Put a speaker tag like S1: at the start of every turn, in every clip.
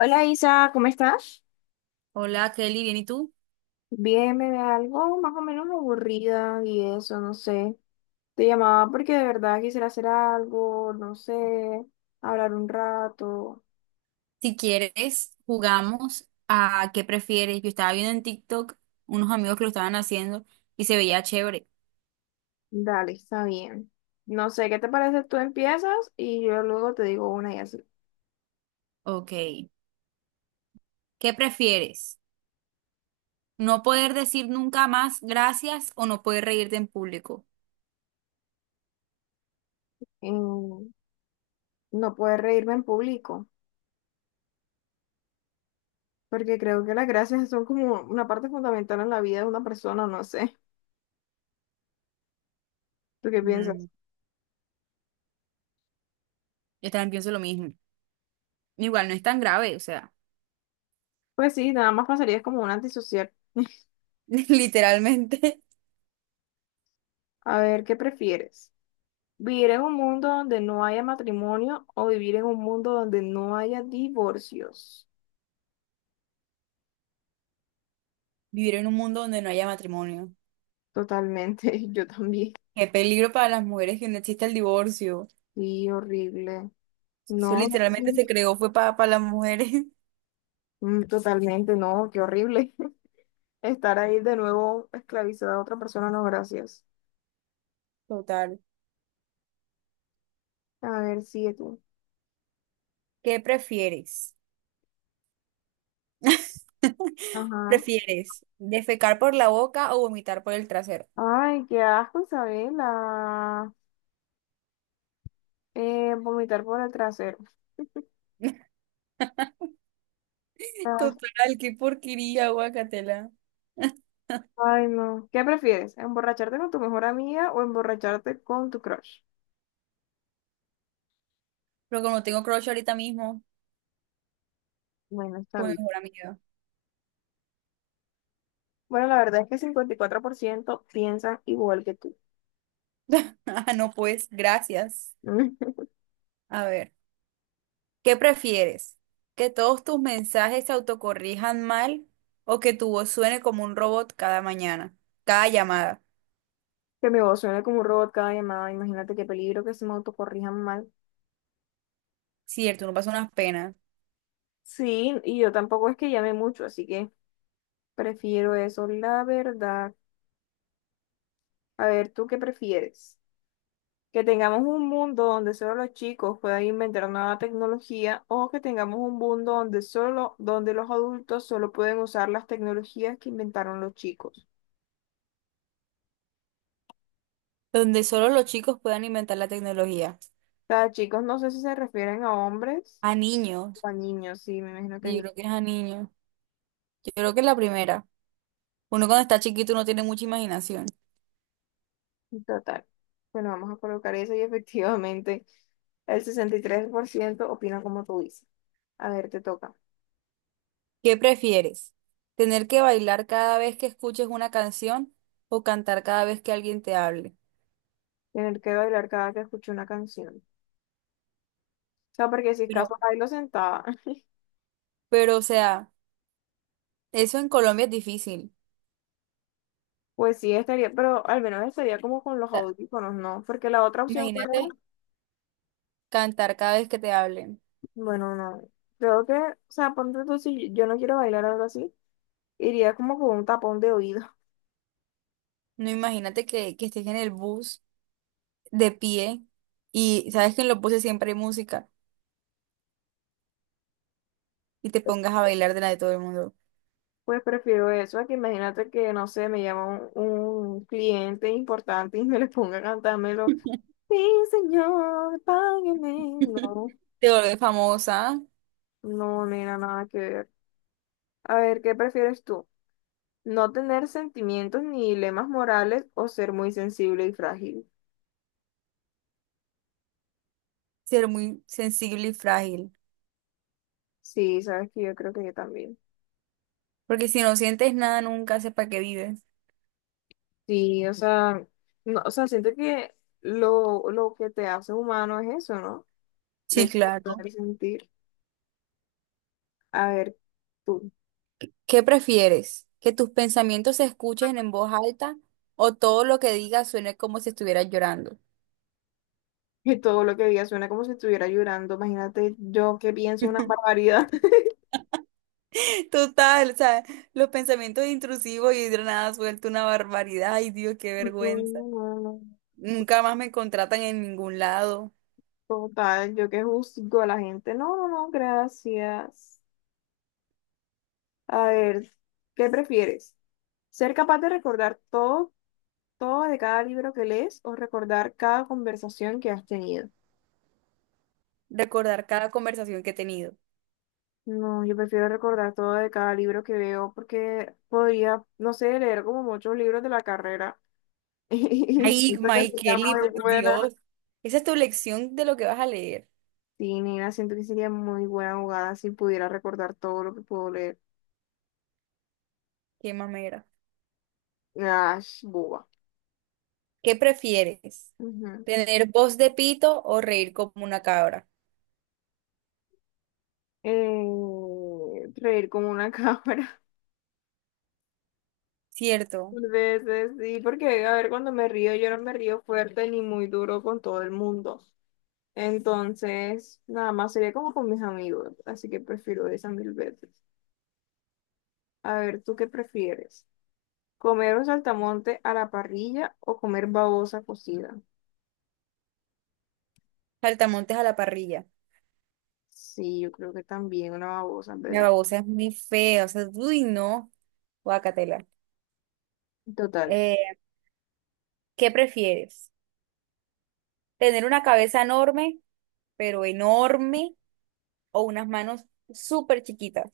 S1: Hola Isa, ¿cómo estás?
S2: Hola Kelly, ¿bien y tú?
S1: Bien, me ve algo más o menos aburrida y eso, no sé. Te llamaba porque de verdad quisiera hacer algo, no sé, hablar un rato.
S2: Si quieres, jugamos a qué prefieres. Yo estaba viendo en TikTok unos amigos que lo estaban haciendo y se veía chévere.
S1: Dale, está bien. No sé, ¿qué te parece? Tú empiezas y yo luego te digo una y así.
S2: Ok, ¿qué prefieres? ¿No poder decir nunca más gracias o no poder reírte en público?
S1: Em, no puedes reírme en público, porque creo que las gracias son como una parte fundamental en la vida de una persona, no sé. ¿Tú qué piensas?
S2: Mm, yo también pienso lo mismo. Igual no es tan grave, o sea,
S1: Pues sí, nada más pasaría como un antisocial.
S2: literalmente
S1: A ver, ¿qué prefieres? Vivir en un mundo donde no haya matrimonio o vivir en un mundo donde no haya divorcios.
S2: vivir en un mundo donde no haya matrimonio.
S1: Totalmente, yo también.
S2: Qué peligro para las mujeres que no exista el divorcio.
S1: Sí, horrible.
S2: Eso
S1: No,
S2: literalmente se creó fue para las mujeres.
S1: totalmente, no, qué horrible. Estar ahí de nuevo esclavizada a otra persona, no, gracias.
S2: Total.
S1: A ver, sigue tú.
S2: ¿Qué prefieres?
S1: Ajá.
S2: ¿Prefieres defecar por la boca o vomitar por el trasero?
S1: Ay, qué asco, Isabela. Vomitar por el trasero. Ah,
S2: Total, qué porquería, guacatela.
S1: ay, no. ¿Qué prefieres? ¿Emborracharte con tu mejor amiga o emborracharte con tu crush?
S2: Pero como tengo crush ahorita mismo,
S1: Bueno, está
S2: con mi
S1: bien.
S2: mejor amiga.
S1: Bueno, la verdad es que el 54% piensan igual que tú.
S2: Ah, no, pues, gracias. A ver, ¿qué prefieres? ¿Que todos tus mensajes se autocorrijan mal o que tu voz suene como un robot cada mañana, cada llamada?
S1: Que mi voz suene como un robot cada llamada. Imagínate qué peligro que se me autocorrijan mal.
S2: Cierto, uno pasa unas penas.
S1: Sí, y yo tampoco es que llame mucho, así que prefiero eso, la verdad. A ver, ¿tú qué prefieres? ¿Que tengamos un mundo donde solo los chicos puedan inventar nueva tecnología o que tengamos un mundo donde solo, donde los adultos solo pueden usar las tecnologías que inventaron los chicos?
S2: Donde solo los chicos puedan inventar la tecnología.
S1: O sea, chicos, no sé si se refieren a hombres
S2: A niños.
S1: o a niños, sí, me imagino que
S2: Sí, yo
S1: niños.
S2: creo que es a niños. Yo creo que es la primera. Uno cuando está chiquito no tiene mucha imaginación.
S1: Total. Bueno, vamos a colocar eso y efectivamente el 63% opina como tú dices. A ver, te toca.
S2: ¿Qué prefieres? ¿Tener que bailar cada vez que escuches una canción o cantar cada vez que alguien te hable?
S1: Tener que bailar cada que escucho una canción. O sea, porque si es
S2: Pero,
S1: caso bailo sentada,
S2: pero, o sea, eso en Colombia es difícil.
S1: pues sí estaría, pero al menos estaría como con
S2: O
S1: los
S2: sea,
S1: audífonos, ¿no? Porque la otra opción fuera,
S2: imagínate cantar cada vez que te hablen.
S1: bueno, no. Creo que, o sea, ponte tú, si yo no quiero bailar algo así, iría como con un tapón de oído.
S2: No, imagínate que estés en el bus de pie y sabes que en los buses siempre hay música y te pongas a bailar de la de todo el mundo.
S1: Pues prefiero eso a que imagínate que, no sé, me llama un, un cliente importante y me le ponga a cantarme. Sí, señor, págueme. No,
S2: Te vuelves famosa,
S1: no, nena, nada que ver. A ver, ¿qué prefieres tú? ¿No tener sentimientos ni dilemas morales o ser muy sensible y frágil?
S2: ser muy sensible y frágil.
S1: Sí, sabes que yo creo que yo también.
S2: Porque si no sientes nada, nunca sé para qué vives.
S1: Sí, o sea, no, o sea, siento que lo que te hace humano es eso, ¿no?
S2: Sí,
S1: De
S2: claro.
S1: poder sentir. A ver, tú.
S2: ¿Qué prefieres? ¿Que tus pensamientos se escuchen en voz alta o todo lo que digas suene como si estuvieras llorando?
S1: Que todo lo que digas suena como si estuviera llorando. Imagínate yo que pienso una barbaridad.
S2: Total, o sea, los pensamientos intrusivos y de nada suelto una barbaridad. Ay, Dios, qué
S1: No,
S2: vergüenza.
S1: no, no, no.
S2: Nunca más me contratan en ningún lado.
S1: Total, yo que juzgo a la gente. No, no, no, gracias. A ver, ¿qué prefieres? ¿Ser capaz de recordar todo, todo de cada libro que lees o recordar cada conversación que has tenido?
S2: Recordar cada conversación que he tenido.
S1: No, yo prefiero recordar todo de cada libro que veo porque podría, no sé, leer como muchos libros de la carrera y
S2: Ay,
S1: siento que
S2: Mike
S1: sería
S2: Kelly, por
S1: muy buena.
S2: Dios. Esa es tu lección de lo que vas a leer.
S1: Sí, nena, siento que sería muy buena jugada si pudiera recordar todo lo que puedo leer.
S2: Qué mamera.
S1: Ash, boba.
S2: ¿Qué prefieres?
S1: Ujú.
S2: ¿Tener voz de pito o reír como una cabra?
S1: Reír como una cabra,
S2: Cierto,
S1: tal vez sí, porque a ver, cuando me río, yo no me río fuerte ni muy duro con todo el mundo. Entonces, nada más sería como con mis amigos, así que prefiero esa mil veces. A ver, ¿tú qué prefieres? ¿Comer un saltamonte a la parrilla o comer babosa cocida?
S2: saltamontes a la parrilla.
S1: Sí, yo creo que también una babosa, en
S2: La
S1: ¿verdad?
S2: babosa es muy fea, o sea, uy, no, guacatela.
S1: Total.
S2: Eh, ¿Qué prefieres? ¿Tener una cabeza enorme, pero enorme, o unas manos súper chiquitas?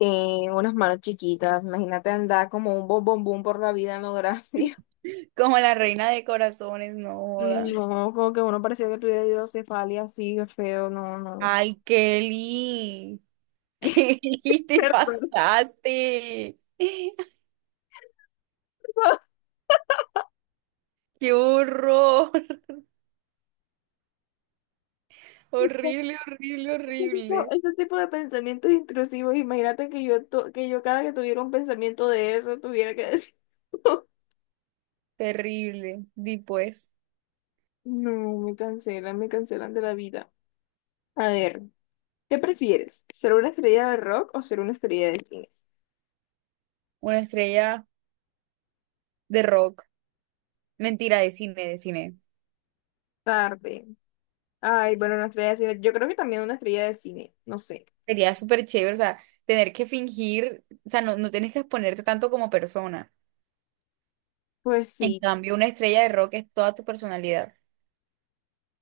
S1: Unas manos chiquitas, imagínate andar como un bombón por la vida, no gracias.
S2: Como la reina de corazones, no joda.
S1: No, como que uno parecía que tuviera hidrocefalia así, qué feo, no, no.
S2: Ay, Kelly, Kelly, te
S1: Perdón.
S2: pasaste. ¡Qué horror! Horrible, horrible,
S1: Ese tipo,
S2: horrible.
S1: ese tipo de pensamientos intrusivos, imagínate que yo, que yo cada que tuviera un pensamiento de eso, tuviera que decir,
S2: Terrible. Di pues,
S1: no, me cancelan de la vida. A ver, ¿qué prefieres? ¿Ser una estrella de rock o ser una estrella de cine?
S2: una estrella de rock. Mentira, de cine, de cine.
S1: Tarde. Ay, bueno, una estrella de cine, yo creo que también una estrella de cine, no sé.
S2: Sería súper chévere, o sea, tener que fingir, o sea, no, no tienes que exponerte tanto como persona.
S1: Pues
S2: En
S1: sí,
S2: cambio, una estrella de rock es toda tu personalidad.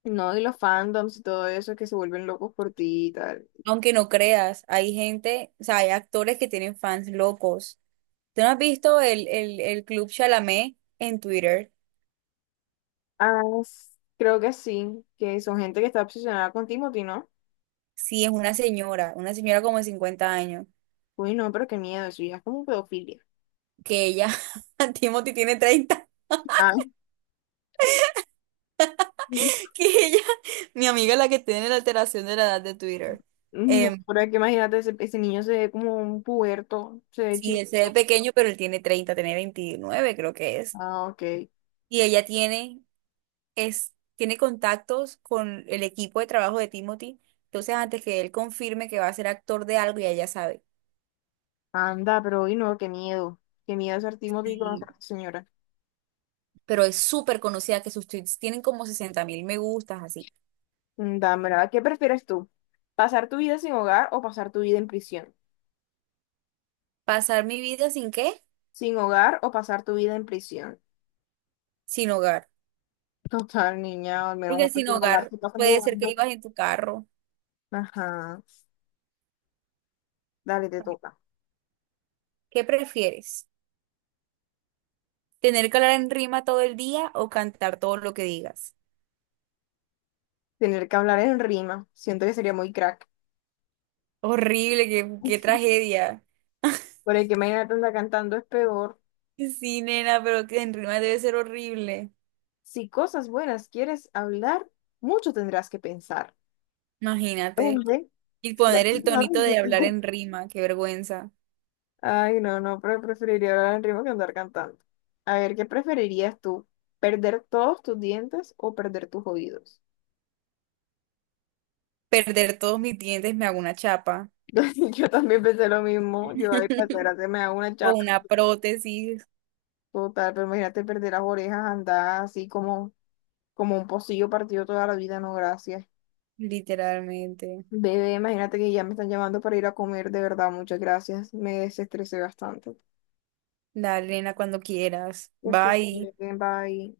S1: no, y los fandoms y todo eso que se vuelven locos por ti y tal.
S2: Aunque no creas, hay gente, o sea, hay actores que tienen fans locos. ¿Tú no has visto el Club Chalamet en Twitter?
S1: Ah, s- Creo que sí, que son gente que está obsesionada con Timothy, ¿no?
S2: Sí, es una señora como de 50 años,
S1: Uy, no, pero qué miedo, eso ya es como pedofilia.
S2: que ella, Timothy tiene 30
S1: Ah,
S2: que ella, mi amiga la que tiene la alteración de la edad de Twitter.
S1: no,
S2: em,
S1: por que imagínate, ese niño se ve como un puberto, se ve
S2: sí, él se ve
S1: chiquito.
S2: pequeño, pero él tiene 30, tiene 29 creo que es.
S1: Ah, ok.
S2: Y ella tiene, es, tiene contactos con el equipo de trabajo de Timothy. Entonces antes que él confirme que va a ser actor de algo, ya ella sabe.
S1: Anda, pero uy, no, qué miedo. Qué miedo ser Timothy y
S2: Y,
S1: conocer a esa señora.
S2: pero es súper conocida que sus tweets tienen como 60.000 me gustas, así.
S1: Dame, ¿qué prefieres tú? ¿Pasar tu vida sin hogar o pasar tu vida en prisión?
S2: ¿Pasar mi vida sin qué?
S1: ¿Sin hogar o pasar tu vida en prisión?
S2: Sin hogar.
S1: Total, niña, al
S2: Porque
S1: menos
S2: sin
S1: sin hogar
S2: hogar
S1: se pasa
S2: puede ser que
S1: mudando.
S2: ibas en tu carro.
S1: Ajá, dale, te toca.
S2: ¿Qué prefieres? Tener que hablar en rima todo el día o cantar todo lo que digas.
S1: Tener que hablar en rima, siento que sería muy crack.
S2: Horrible, qué, qué tragedia.
S1: Porque que imaginarla cantando es peor.
S2: Sí, nena, pero que en rima debe ser horrible.
S1: Si cosas buenas quieres hablar, mucho tendrás que pensar.
S2: Imagínate.
S1: Depende.
S2: Y
S1: Si la
S2: poner el
S1: escuchas no te
S2: tonito de hablar
S1: entiendo.
S2: en rima, qué vergüenza.
S1: Ay, no, no, pero preferiría hablar en rima que andar cantando. A ver, ¿qué preferirías tú? ¿Perder todos tus dientes o perder tus oídos?
S2: Perder todos mis dientes, me hago una chapa.
S1: Yo también pensé lo mismo. Yo, ahí para gracia me hago una
S2: O
S1: chapa
S2: una prótesis,
S1: total, pero imagínate perder las orejas, andar así como, como un pocillo partido toda la vida, no, gracias.
S2: literalmente.
S1: Bebé, imagínate que ya me están llamando para ir a comer, de verdad, muchas gracias. Me desestresé bastante.
S2: Dale, nena, cuando quieras.
S1: Ya estoy
S2: Bye.
S1: bien, bye.